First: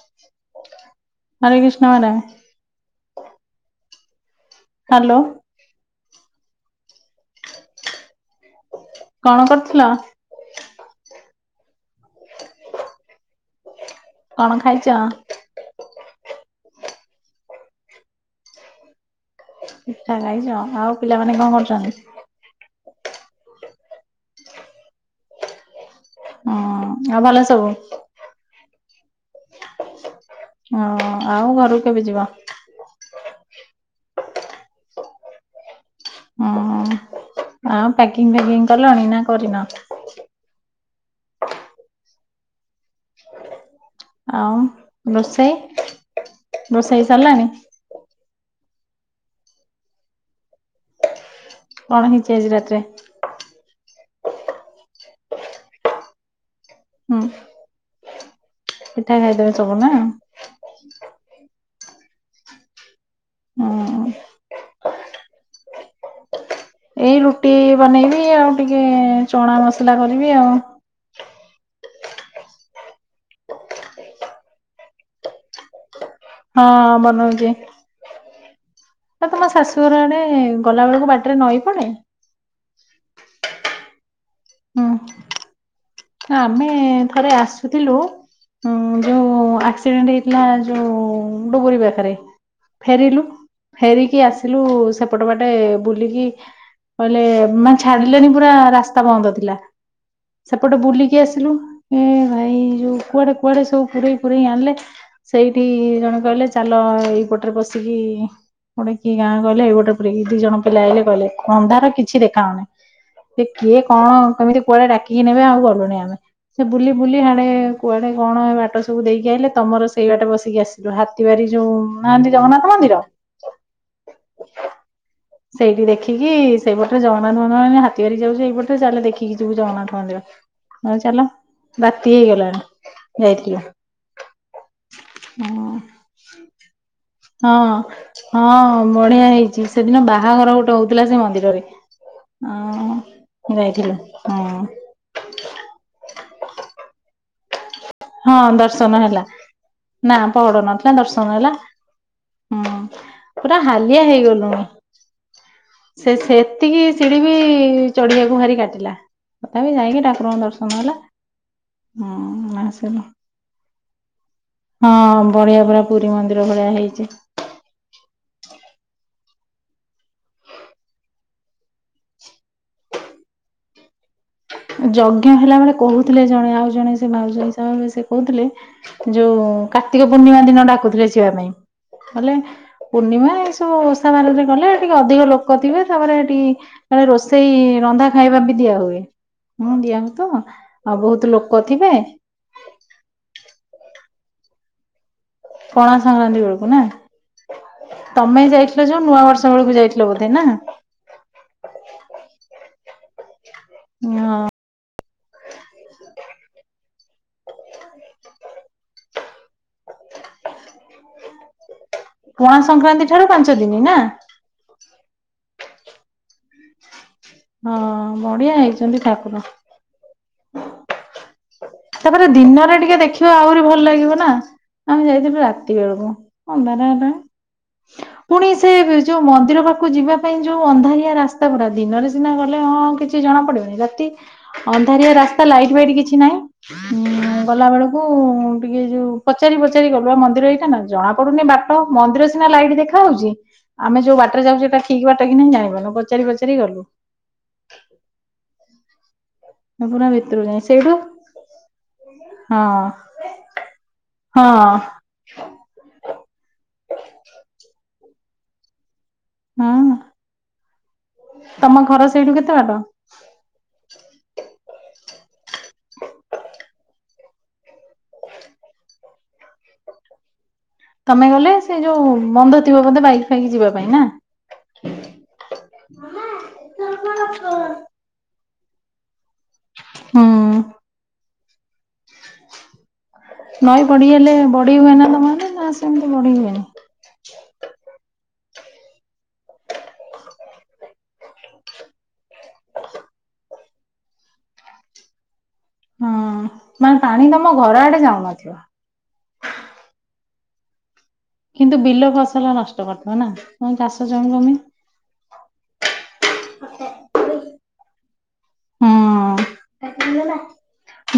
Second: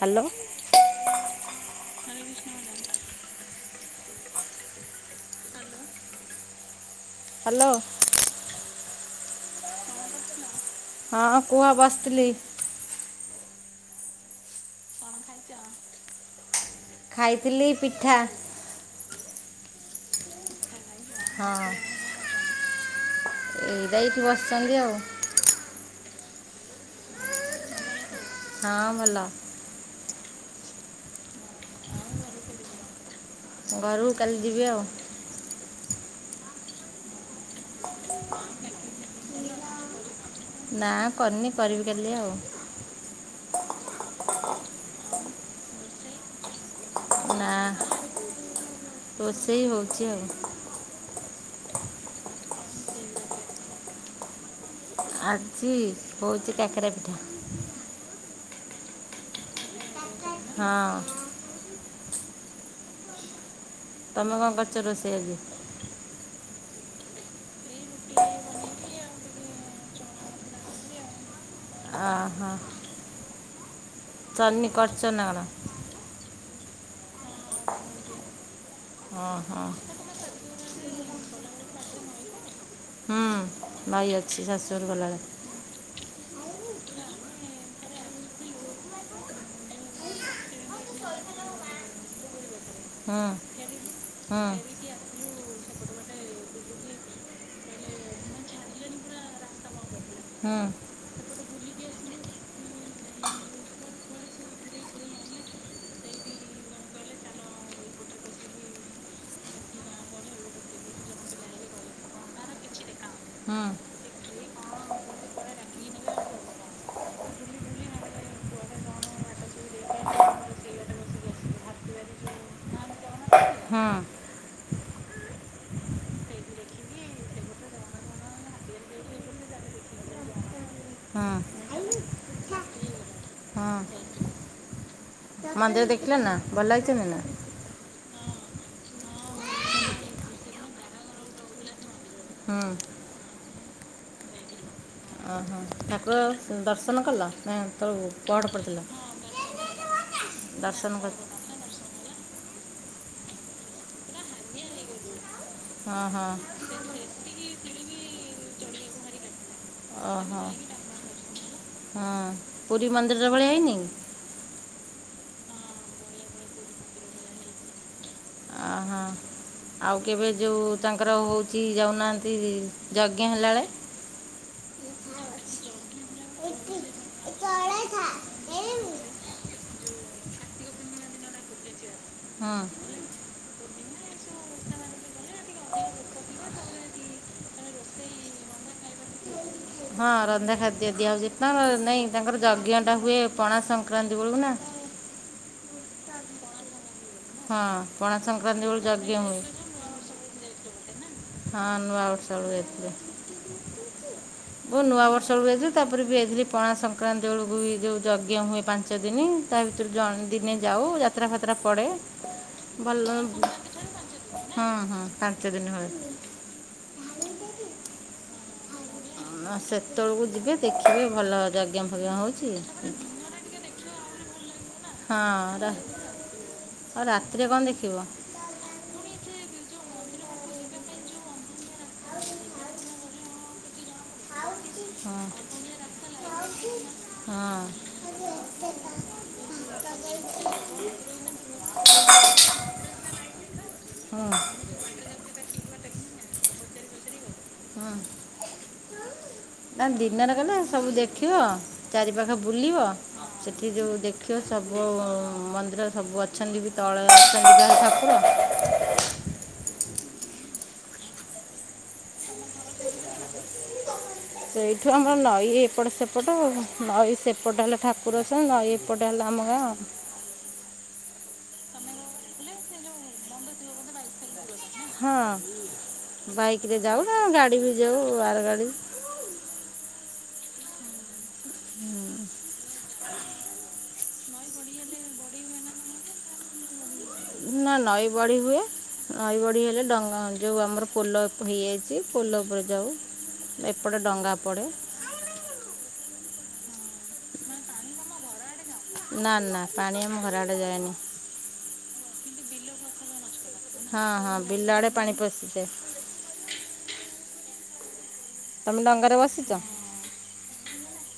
Hello. Hare Krishna madam. Hello. Hello. କଣ କରୁଥିଲ? ହଁ କୁହ ବସିଥିଲି। କଣ ଖାଇଚ? ଖାଇଥିଲି ପିଠା। ପିଠା ଖାଇଚ, ଆଉ ପିଲାମାନେ କଣ କରୁଚନ୍ତି? ଏଇରା ଏଇଠି ବସିଚନ୍ତି ଆଉ। ହଁ ଆଉ ଭଲ ସବୁ? ହଁ ଭଲ। ହଁ ଆଉ ଘରୁକୁ କେବେ ଯିବ? ଘରୁକୁ କାଲି ଯିବି ଆଉ। ହଁ ପ୍ୟାକିଂ ଫ୍ୟାକିଂ କଲଣି ନା କରିନ? ନା କରିନି କରିବି କାଲି ଆଉ। ଆଉ ରୋଷେଇ-ରୋଷେଇ ନା ରୋଷେଇ ହଉଚି ଆଉ। କଣ ହେଇଚି ଆଜି ରାତିରେ? ଆଜି ହଉଚି କାକେରା ପିଠା। ହୁଁ ପିଠା ଖାଇଦବେ ସବୁ ନା? ହଁ। ତମେ କଣ କରିଚ ରୋଷେଇ ଆଜି? ଏଇ ରୁଟି ବନେଇବି ଆଉ ଟିକେ ଚଣା ମସଲା କରିବି ଆଉ। ଅହୋ। ସରିନି କରୁଚନ୍ତି ନା କଣ? ହଁ ବନଉଚି, ହଁ ଆଉ ତମ ହଁ ଶାଶୁଘର ଆଡ଼େ ଗଲାବେଳକୁ ବାଟରେ ନଈ ପଡ଼େ? ହୁଁ ନଈ ଅଛି ଶାଶୂଘର କୁ ହୁଁ ଗଲା ବେଳେ। ଆମେ ଥରେ ଆସୁଥିଲୁ ଉଁ ଯୋଉ ଆକ୍ସିଡେଣ୍ଟ ହେଇଥିଲା ଯୋଉ ଡୁବୁରୀ ପାଖେରେ। ଫେରିଲୁ ହୁଁ ଫେରିକି ହୁଁ ଆସିଲୁ ସେପଟ ବାଟେ ବୁଲିକି କହିଲେ ମାନେ ଛାଡିଲେନି ପୁରା ରାସ୍ତା ବନ୍ଦ ଥିଲା। ହୁଁ ଏପଟେ ବୁଲିକି ଆସିଲୁ ଏ ଭାଇ ଯୋଉ କୁଆଡେ-କୁଆଡେ ସବୁ ପୁରେଇ-ପୁରେଇ ଆଣିଲେ। ସେଇଠି ଜଣେ କହିଲେ ଚାଲ ଏଇପଟରେ ପଶିକି ଗୋଟେ କି ଗାଁ କହିଲେ, ଗୋଟେ ଦି ଜଣ ପିଲା ଆଇଲେ କହିଲେ ଅନ୍ଧାର କିଛି ଦେଖାହଉନି। ସେ ହୁଁ କିଏ କଣ କେମିତି କୁଆଡେ ଡାକିକି ନେବେ ଆଉ ଗଲୁନି ଆମେ। ସେ ବୁଲି-ବୁଲି ହାଡେ କୁଆଡେ କଣ ହେ ବାଟ ସବୁ ଦେଇକି ଆଇଲେ ତମର ସେଇ ବାଟେ ବସିକି ଆସି ଯୋଉ ହାତୀ ବାରି ଯୋଉ ନାହାନ୍ତି ଜଗନ୍ନାଥ ମନ୍ଦିର ହଁ। ସେଇଠି ଦେଖିକି ସେଇପଟରେ [unintelligible] ହାତୀବାରି ଯାଉଚୁ ଏଇପଟରେ ଯାଉଚୁ ଚାଲେ ଦେଖିକି ଯିବୁ ଜଗନ୍ନାଥ। ମନ୍ଦିର [unintelligible] ଚାଲ ହୁଁ ରାତି ହେଇଗଲାଣି ଯାଇଥିଲୁ। ହୁଁ ମନ୍ଦିର ଦେଖିଲେ ନା ଭଲ ହେଇଚନ୍ତି ନା? ହଁ-ହଁ ବଢିଆ ହେଇଚି, ସେଦିନ ବାହାଘର ଗୋଟେ ହଉଥିଲା ସେ ମନ୍ଦିରରେ। ହୁଁ ହଁ ଯାଇଥିଲୁ ହଁ। ଓହୋ ଠାକୁର ଦର୍ଶନ କଲ ନା [unintelligible] ହଁ ପହଡ଼ ପଡ଼ିଥିଲା? ଦର୍ଶନ ହେଲା ନା ପହଡ ନଥିଲା ଦର୍ଶନ ହେଲା। ହୁଁ ପୁରା ହାଲିଆ ହେଇଗଲୁଣି, ହଁ ହଁ ସେ-ସେ ଏତିକି ଶିଢି ବି ଚଢଆକୁ ଭାରି କାଟିଲା ତଥାପି ଯାଇକି ଠାକୁରଙ୍କ ଓହୋ ଦର୍ଶନ ହେଲା। ହଁ ମା ପୁରି ମନ୍ଦିର ଭଳିଆ ହେଇନି? ହଁ ବଢିଆ ବଢିଆ ପରା ପୁରି ମନ୍ଦିର ଭଳିଆ ହେଇଚି। ଆ ହଁ। ଆଉ କେବେ ଯୋଉ ତାଙ୍କର ହୋଉଚି ଯାଉନାହାନ୍ତି ଯଜ୍ଞ ହେଲାବେଳେ ଯଜ୍ଞ ହେଲା ବେଳେ କୋହୁଥିଲେ ଜଣେ ଆଉ ଜଣେ ସେ ଭାଉଜ ହିସାବ ହେବେ ସେ କହୁଥିଲେ। ଯୋଉ କାର୍ତ୍ତିକ ପୂର୍ଣ୍ଣିମା ଦିନ ଡାକୁଥିଲେ ଯିବା ପାଇଁ ହେଲେ ହଁ ପୂର୍ଣ୍ଣିମା ଏ ସବୁ ଓଷା ବାରରେ ଗଲେ ଏ ଟିକେ ଅଧିକ ଲୋକ ଥିବେ ତାପରେ ହେଟି ତାପରେ ରୋଷେଇ ରନ୍ଧା ଖାଇବା ବି ଦିଆ ହୁଏ। ଦିଆ ହଁ ହୁଏ ତ ରନ୍ଧା ଖାଦ୍ୟ ଆଉ ଦିଆ ବହୁତ ହୋଉଚି ଲୋକ ତାଙ୍କର ଥିବେ। ନାଇଁ ତାଙ୍କର ଯଜ୍ଞଟା ହୁଏ ପଣା ସଂକ୍ରାନ୍ତି ବୋଳକୁ ନା ପଣା ସଂକ୍ରାନ୍ତି ବୋଳକୁ ନା। ହଁ ପଣା ତମେ ସଂକ୍ରାନ୍ତି ବେଳକୁ ଯାଇଥିଲ ଯୋଉ ଯଜ୍ଞ ନୂଆ ହୁଏ ବର୍ଷ ବେଳକୁ ଯାଇ ଥିଲ ବୋଧେ ନା? ହଁ ନୂଆ ବର୍ଷ ବେଳକୁ ଯାଇଥିଲି।। ହଁ। ମୁଁ ନୂଆ ବର୍ଷ ବେଳକୁ ଯାଇଥିଲି ତାପରେ ବି ଯାଇଥିଲି ପଣା ସଂକ୍ରାନ୍ତି ବେଳକୁ ବି ଯୋଉ ଯଜ୍ଞ ହୁଏ ପାଞ୍ଚ ଦିନି। ତା ଭିତରୁ ଜଣେ ଦିନେ ଯାଉ ଯାତ୍ରା ଫାତ୍ରା ପଡେ। ପଣା ସଂକ୍ରାନ୍ତିଠାରୁ ପାଞ୍ଚ ଦିନି ନା। ହଁ ହଁ ପାଞ୍ଚ ଦିନି ହୁଏ। ହଁ ବଢିଆ ହେଇଚି। ସେମତି ଠାକୁର ହଁ ସେତେବେଳକୁ ଯିବେ ଦେଖିବେ ଭଲ ଯଜ୍ଞ ଫଜ୍ଞ ତାପରେ ହୋଉଚି। ଦିନରେ ଟିକେ ଦେଖିବ ଆହୁରି ଭଲ ଲାଗିବ ନା। ଆମେ ଯାଇଥିଲୁ ହଁ ରାତି ରା- ବେଳକୁ ଅନ୍ଧାର ଆଉ ହେଲାଣି। ରାତିରେ କ'ଣ ଦେଖିବ ପୁଣି ସେ ଯୋଉ ମନ୍ଦିର ପାଖକୁ ଯିବା ପାଇଁ ଯୋଉ ଅନ୍ଧାରିଆ ରାସ୍ତାଗୁରା ଦିନରେ ସିନା ଗଲେ ହଁ କିଛି ଜଣା ପଡିବନି। ରାତି ଅନ୍ଧାରିଆ ହଁ ରାସ୍ତା ଲାଇଟ୍ ଫାଇଟ୍ କିଛି ହଁ ନାହିଁ ଗଲା ବେଳକୁ ଟିକେ ଯୋଉ ପଚାରି ପଚାରି ଗଲୁ। ଆ ମନ୍ଦିର ଏଇଟା ନା ଜଣା ପଡୁନି ବାଟ। ମନ୍ଦିର ସିନା ଲାଇଟ୍ ଦେଖା ହୋଉଚି। ଆମେ ଯୋଉ ହଁ ବାଟରେ ଯାଉଚୁ ଏଟା ଠିକ୍ ବାଟ କି ନାହିଁ ଜାଣିପାରୁନୁ ପଚାରି ପଚାରି ଗଲୁ। ଆଁ ପୁରା ଦିନରେ ଭିତରକୁ ଗଲେ ଯାଇ ସବୁ ସେଇଠୁ ଦେଖିବ ଚାରି ପାଖ ହଁ ବୁଲିବ ସେଠି ଯୋଉ ଦେଖିବ ହଁ ସବୁ ମନ୍ଦିର ସବୁ ଅ ଅଛନ୍ତି ବି ତଳେ [inaudible] ଠାକୁର ହୁଁ ତମ ଘର ସେଇଠୁ କେତେ ବାଟ? ସେଇଠୁ ଆମର ନଈ ଏପଟ ସେପଟ ଆଉ ନଈ ସେପଟ ହେଲା ଠା କୁର ଅଛନ୍ତି। ନ‌ଈ ଏପଟ ହେଲା ଆମ ଗାଁ। ତମେ ଗଲେ ସେ ଯୋଉ ବନ୍ଧ ଥିବ ବୋଧେ ବାଇକ୍ ଫାଇକ୍ ଯିବା ପାଇଁ ନା? ହଁ ବାଇକରେ ଯାଉ ନ ଗାଡି ବି ଯାଉ ଆର ଗାଡି ହଁ ଅ। ହୁଁ। ନଈ ବଢିହେଲେ ବଢି ହୁଏ ନା ତମ ଆଡେ ନା ସେମିତି ବଢି ହୁଏନି? ନା ନଈ ବଢି ହୁଏ। ନଈ ବଢି ହେଲେ ଡଙ୍ଗ ଯେଉ ଆମର ପୋଲ ହେଇଯାଇଚି ପୋଲ ଉପରେ ଯାଉ। ଏପଟେ ଡଙ୍ଗା ପଡେ। ହଁ ମାନେ ପାଣି ତମ ଘର ଆଡେ ଯାଉନଥିବ। ନା ନା ପାଣି ଆମ ଘର ଆଡେ ଯାଏନି। କିନ୍ତୁ, ବିଲ ଫସଲ ନଷ୍ଟ କରିଦବ ନା? ଚାଷ ହଁ, ଜମି ହଁ ଫମି ବିଲ ଆଡେ ପାଣି ପଶିଯାଏ। ତମେ ଡଙ୍ଗାରେ ହଁ ବସିଚ? [inaudible]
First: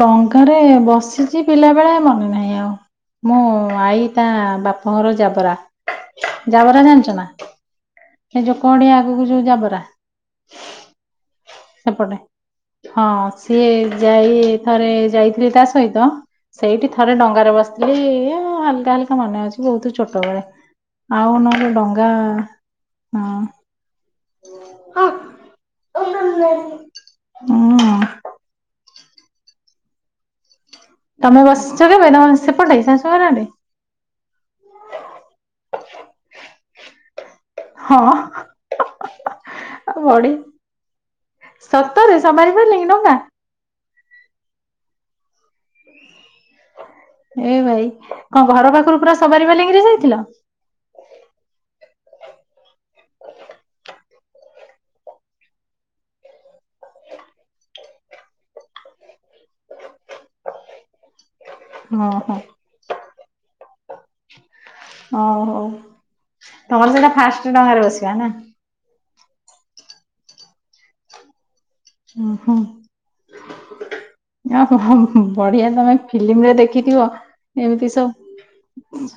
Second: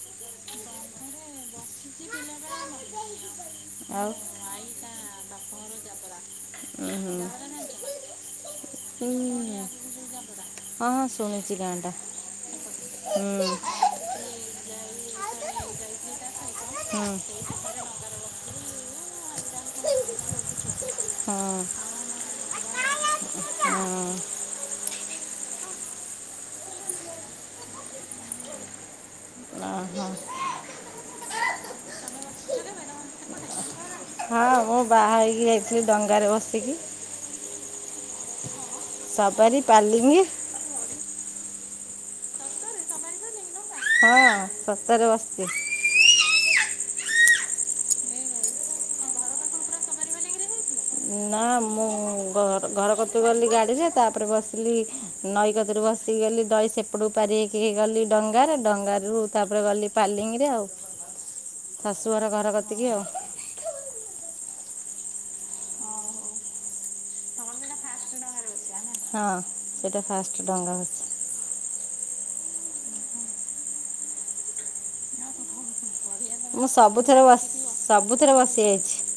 ଡଙ୍ଗାରେ ବସିଛି ପିଲା ବେଳେ, ମନେ ନାହିଁ ଆଉ ମୁଁ ଆଈ ଆଉ ତା ବାପାଘର ଜାବରା। ଜାବରା ଉଁ ଜାଣିଛ ନା? ଏ ଯୋଉ କଡିଆ ଆଗକୁ ଯୋଉ ହୁଁ, ଜାବରା ହଁ ଶୁଣିଚି। ସେପଟେ, ହଁ ସିଏ ଯାଇ ଥରେ ଯାଇଥିଲି ତା ସହିତ ସେଇଠି ହଁ ଥରେ ଡଙ୍ଗାରେ ବସିଥିଲି, ଏ ହାଲକା, ହାଲକା ମନେ ଅଛି ବହୁତ ଛୋଟ ବେଳେ ଆଉ ହଁ ନୁହେଁ ଡଙ୍ଗା ହଁ ହଁ ହୁଁ ହଁ। ଓ ହୋ। ତମେ ବସିଛ କେବେ? ତମେ ସେପଟେ ଶାଶୁ ଘରଆଡେ? ହଁ, ମୁଁ ବାହା ହେଇକି ଯାଇଥିଲି ଡଙ୍ଗାରେ ବସିକି। ହଁ। ସବାରି ପାଲିଙ୍ଗି। ବଢି ସତରେ ସବାରି ପାଲିଙ୍ଗି ଡ଼ଙ୍ଗା? ହଁ ସତରେ ବସିଛି। ଏ ଭାଇ, କଣ ଘର ପାଖରୁ ପୁରା ସବାରି ପାଲିଙ୍ଗିରେ ଯାଇଥିଲ? ନା, ମୁଁ ଘର କତୁରୁ ଗଲି ଗାଡିରେ ତାପରେ ବସିଲି ନଈ କତିରୁ ବସିକି ଗଲି, ନଈ ସେପଟୁ ପାରି ହେଇକି ଗଲି ଡଙ୍ଗାରେ, ଡଙ୍ଗାରୁ ତାପରେ ଗଲି ପାଲିଙ୍ଗିରେ ଆଉ, ହଁ ଶାଶୁ ଘର, ଘର କତିକି ଆଉ। ଓହୋ ତମର ସେଇଟା ଫାଷ୍ଟ ଡଙ୍ଗାରେ ବସିବା ନା? ହଁ, ସେଇଟା ଫାଷ୍ଟ ଡଙ୍ଗା ବସି ଓ ହୋଁ ଆ ବଢିଆ ତମେ ଫିଲ୍ମରେ ମୁଁ ଦେଖିଥିବ ସବୁଥରେ ବସି ଏମିତି ସବୁଥରେ ବସି ଯାଇଛି ସବୁ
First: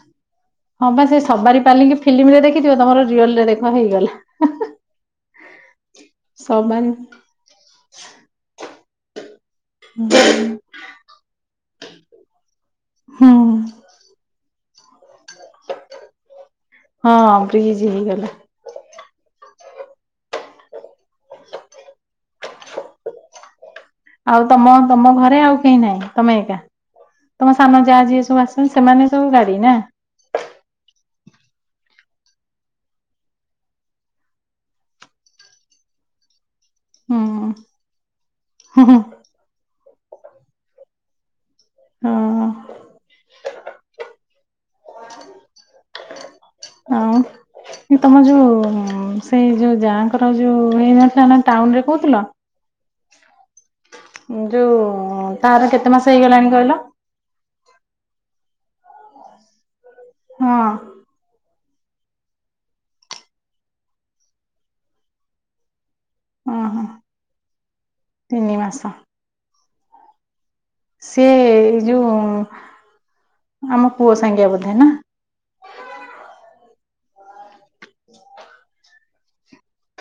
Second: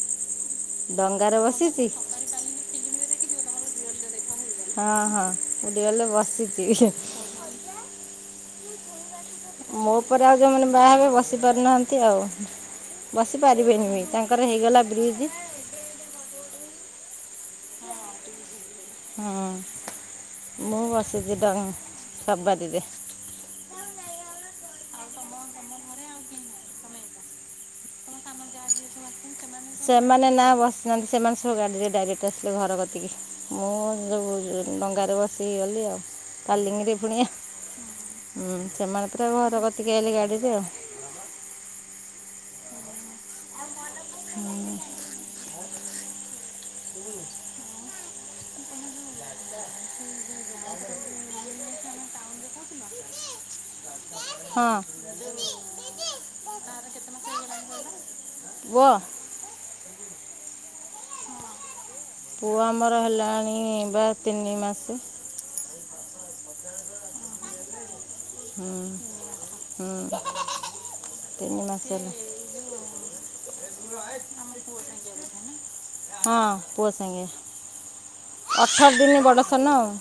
ହଁ ବା ସେ ଡଙ୍ଗାରେ ସବାରି ବସିଛି ପାଲିକି ଫିଲ୍ମରେ ଦେଖିଥିବ, ତମର ରିଅଲରେ ଦେଖ ହେଇଗଲା? ହଁ ହଁ ପଡିଆଲେ ବସିିଚି ସବାରି ମୋ ଉପରେ ଆଉ ଯୋଉମାନେ ବାହାହେବେ ବସି ପାରୁନାହାନ୍ତି ଆଉ ହୁଁ ବସି ପାରିବେନିବି ତାଙ୍କ ତ ହେଇଗଲା ବ୍ରିଜ୍। ହଁ ବ୍ରିଜ୍ ହେଇଗଲା। ହଁ ମୁଁ ବସିଛି ଡ ସବାରିରେ। ଆଉ ତମ ତମ ଘରେ ଆଉ କେହି ନାହିଁ ତମେ ଏକା। ତମ ସାନ ଯାହା ଯିଏ ସବୁ ଆସନ୍ତି ସେମାନେ ସବ ଗାଡି ନା ସେମାନେ ନା ବସିନାହାନ୍ତି ସେମାନେ ସବୁ ଗାଡିରେ ଡାଇରେକ୍ଟ ଆସିଲେ ଘର କତିକି। ମୁଁ ଯୋଉ ଡଙ୍ଗାରେ ବସିକି ଗଲି ଆଉ, ଫାଲିଙ୍ଗିରେ ଫୁଣିଆ। [inaudible] ହୁଁ ସେମାନେ ପୁରା ଘର କତିକି ଆଲେ ଗାଡ଼ିରେ ଆଉ ହଁ। ହଁ ଆଉ ତମ ଯୋଉ ସେଇ ଯୋଉ ଯାଁଙ୍କର ଯୋଉ ହେଇନଥିଲା ନା ଟାଉନରେ କହୁଥିଲ। ହଁ ଯୋଉ ତାର କେତେ ମାସ ହେଇଗଲାଣି କହିଲ? ପୁଅ। ହଁ। ପୁଅ ଆମର ହେଲାଣି ବା ତିନି ମାସ। ହଁ ହଁ ହୁଁ ହୁଁ ସିଏ ତିନି ଏ ମାସ ଯୋଉ ହେଲା ଆମ ପୁଅ ସାଙ୍ଗେ ବୋଧେ ନା? ହଁ ପୁଅ ସାଙ୍ଗେ ଅଠର ଦିନି ବଡ଼ ସାନ ଆଉ।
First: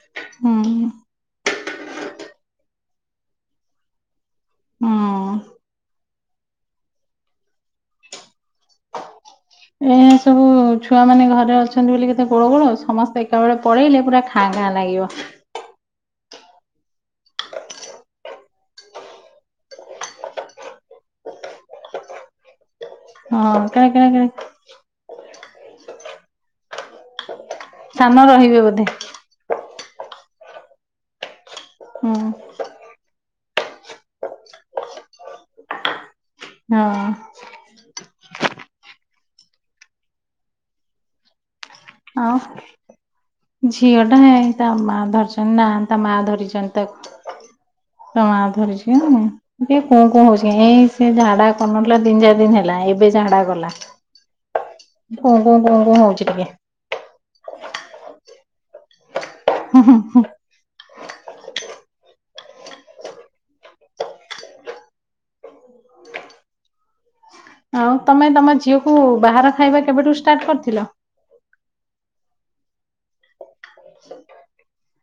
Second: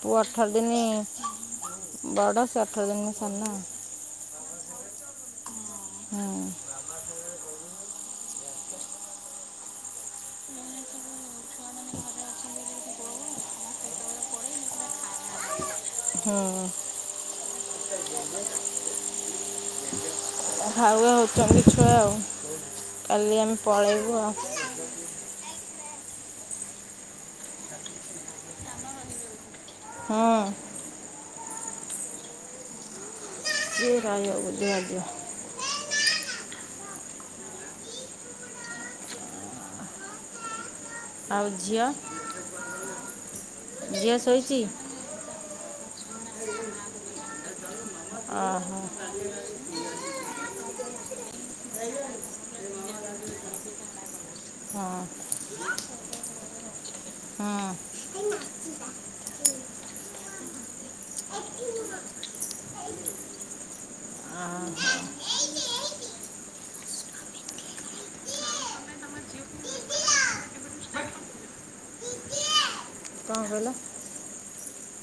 ପୁଅ ଅଠର ହୁଁ ଦିନି ବଡ଼ ସେ ଅଠର ଦିନି ସାନ ଆଉ। ହୁଁ ହଁ ଏଇନା ସବୁ ଛୁଆ ମାନେ ଘରେ ଅଛନ୍ତି ବୋଲି କେତେ ଗୋଳ ଗୋଳ ସମସ୍ତେ ଏକାବେଳେ। ପଳେଇଲେ ପୁରା ଖାଁ ଘାଁ ଲାଗିବ। ହଁ [unintelligible] ହାଉ ହାଉ ହଉଛନ୍ତି ଛୁଆ ଆଉ କାଲି ହଁ ଆମେ କେଳେ କେଳେ ପଳେଇବୁ କେଳେ ଆଉ। ସାନ ରହିବେ ବୋଧେ? ହଁ ଅ ହଁ ଇଏ ରହିବ ବୁଧବାର ଜିବ। ହଁ ଆଉ ଝିଅ? ଆ ଖେଇ ଝିଅ ଟା ହେ ତା ମା ଧରିଛନ୍ତି ନା ତା ମା ଧରିଛନ୍ତି ତାକୁ। ତା ମା ଓହୋ ଧରିଛି [unintelligible] ଟିଏ କୋଣ କଣ ହଉଛି ଏଇ ସେ ଝାଡା କରୁନଥିଲା ତିନି ଚାରି ଦିନି ହେଲା ଏବେ ଝାଡା ଗଲା ହଁ ହଁକୁ କୁ କୁ ହଉଛି ଟିକେ ହଁ [unintelligible] ହୁଁ ହୁଁ ହୁଁ ହ [unintelligible] ଆଉ ତମେ ତମ ଝିଅକୁ ବାହାର ଖାଇବା କେବେଠୁ ଷ୍ଟାର୍ଟ କରିଥିଲ? କ'ଣ କହିଲ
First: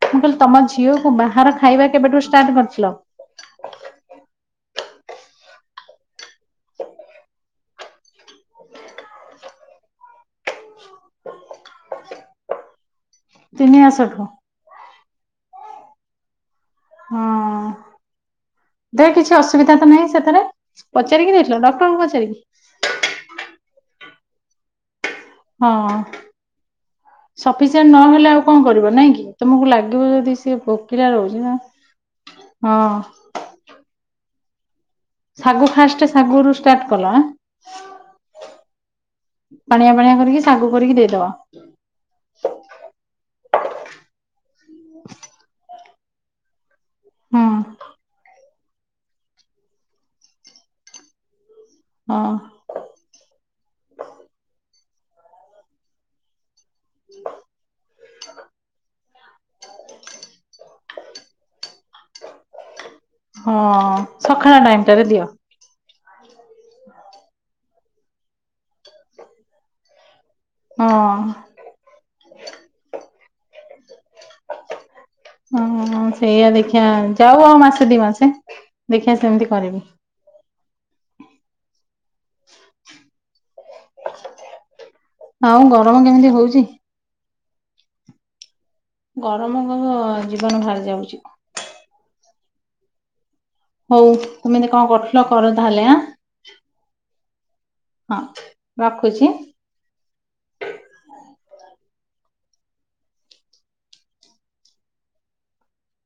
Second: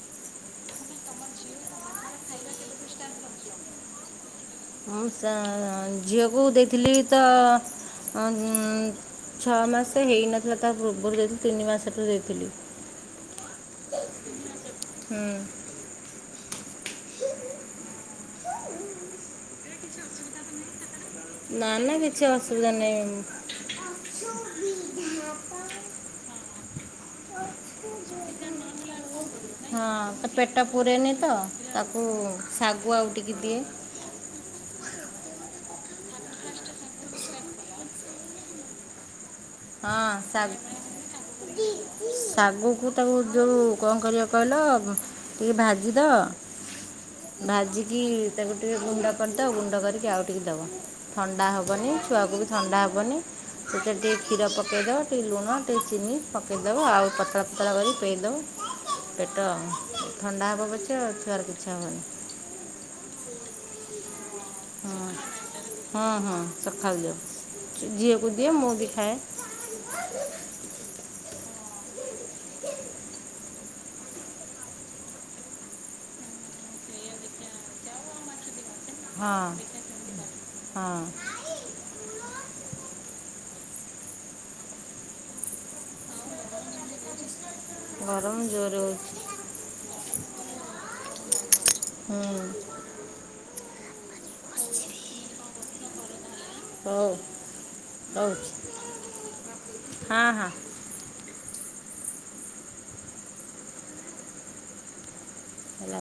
ମୁଁ କହିଲି ତମ ଝିଅ କୁ ବାହାର ଖାଇବା କେବେଠୁ ଷ୍ଟାର୍ଟ କରିଥିଲ? ହ ଚା -ଝିଅକୁ ଦେଇଥିଲି ତ ଅ ଉ - ଛଅ ମାସ ହେଇନଥିଲା ତା ପୂର୍ବରୁ ଦେଇଥିଲି ତିନି ମାସଠୁ ଦେଇଥିଲି। ତିନି ମାସ ଠୁ। ହୁଁ ହଁ ତେରଆ କିଛି ଅସୁବିଧା ତ ନାହିଁ ସେଥିରେ? ପଚାରିକି। ଦେଇଥିଲ ନା ନା ଡକ୍ଟରଙ୍କୁ କିଛି ପଚାରିକି ଅସୁବିଧା ନାହିଁ। ହଁ ସଫିସିଏଣ୍ଟ ନହେଲେ ଆଉ କଣ କରିବ ନାଇଁ କି? ତମକୁ ହଁ ଲାଗିବ ତା ଯଦି ସିଏ ପେଟ ଭୋକିଲା ପୁରେନି ତ ରହୁଛି ନା। ତାକୁ ହଁ ଶାଗୁ ଆଉ ଟିକେ ଦିଏ। ଶାଗୁ ଫାଷ୍ଟ ଶାଗରୁୁ ଷ୍ଟାର୍ଟ କଲ ଆ। ପାଣିଆ ପାଣିଆ ହଁ କରିକି ଶାଗ ସାଗୁ କରିକି ଦେଇଦବା। ଶାଗକୁ ତାକୁ ଯଉ କଣ କରିବ କହିଲ। ଟିକେ ଭାଜିଦେବ। ହୁଁ ଭାଜିକି ତାକୁ ଟିକେ ଗୁଣ୍ଡ କରିଦିଅ ଗୁଣ୍ଡ କରିକି ଆଉ ଟିକେ ଦବ। ଥଣ୍ଡା ହବନି ହଁ ଛୁଆକୁ ବି ଥଣ୍ଡା ହବନି ସେଟା ଟିକି ଖୀର ପକେଇଦବ ଟିକେ ଲୁଣ ଟିକେ ଚିନି ପକଇଦବ ଆଉ ପତଳା ପତଳା କରି ପେଇଦବ। ପେଟ ଥଣ୍ଡା ହବ ପଛେ ଆଉ ଛୁଆର କିଛି ହବନି। ହଁ ସଖାଳ ଟାଇମ୍ ଟାରେ ହଁ ଦିଅ? ହଁ, ହଁ ସଖାଳୁ ଦିଅ ଝିଅକୁ ଦିଏ ମୁଁ ବି ଖାଏ। ହଁ। ହଁ, ହଁ ସେଇଆ ଦେଖିଆ ଯାଉ ଆଉ ମାସେ ଦି ମାସେ। ଦେଖିବା ସେମିତି କରିବି ହଁ, ହଁ। ହଁ ଗରମ କେମିତି ହଉଛି। ଗରମ ଜୋରେ ହଉଛି। ଗରମ ପବ ଜୀବନ ବାହାରି ଯାଉଛି। ହଁ। ହଉ ତୁମେ ଏଇନେ କଣ କରୁଥିଲ କର ତାହେଲେ ଆଁ। ହଁ। ହଁ ରଖୁଛି। ହଁ, ହଁ। ହେଲା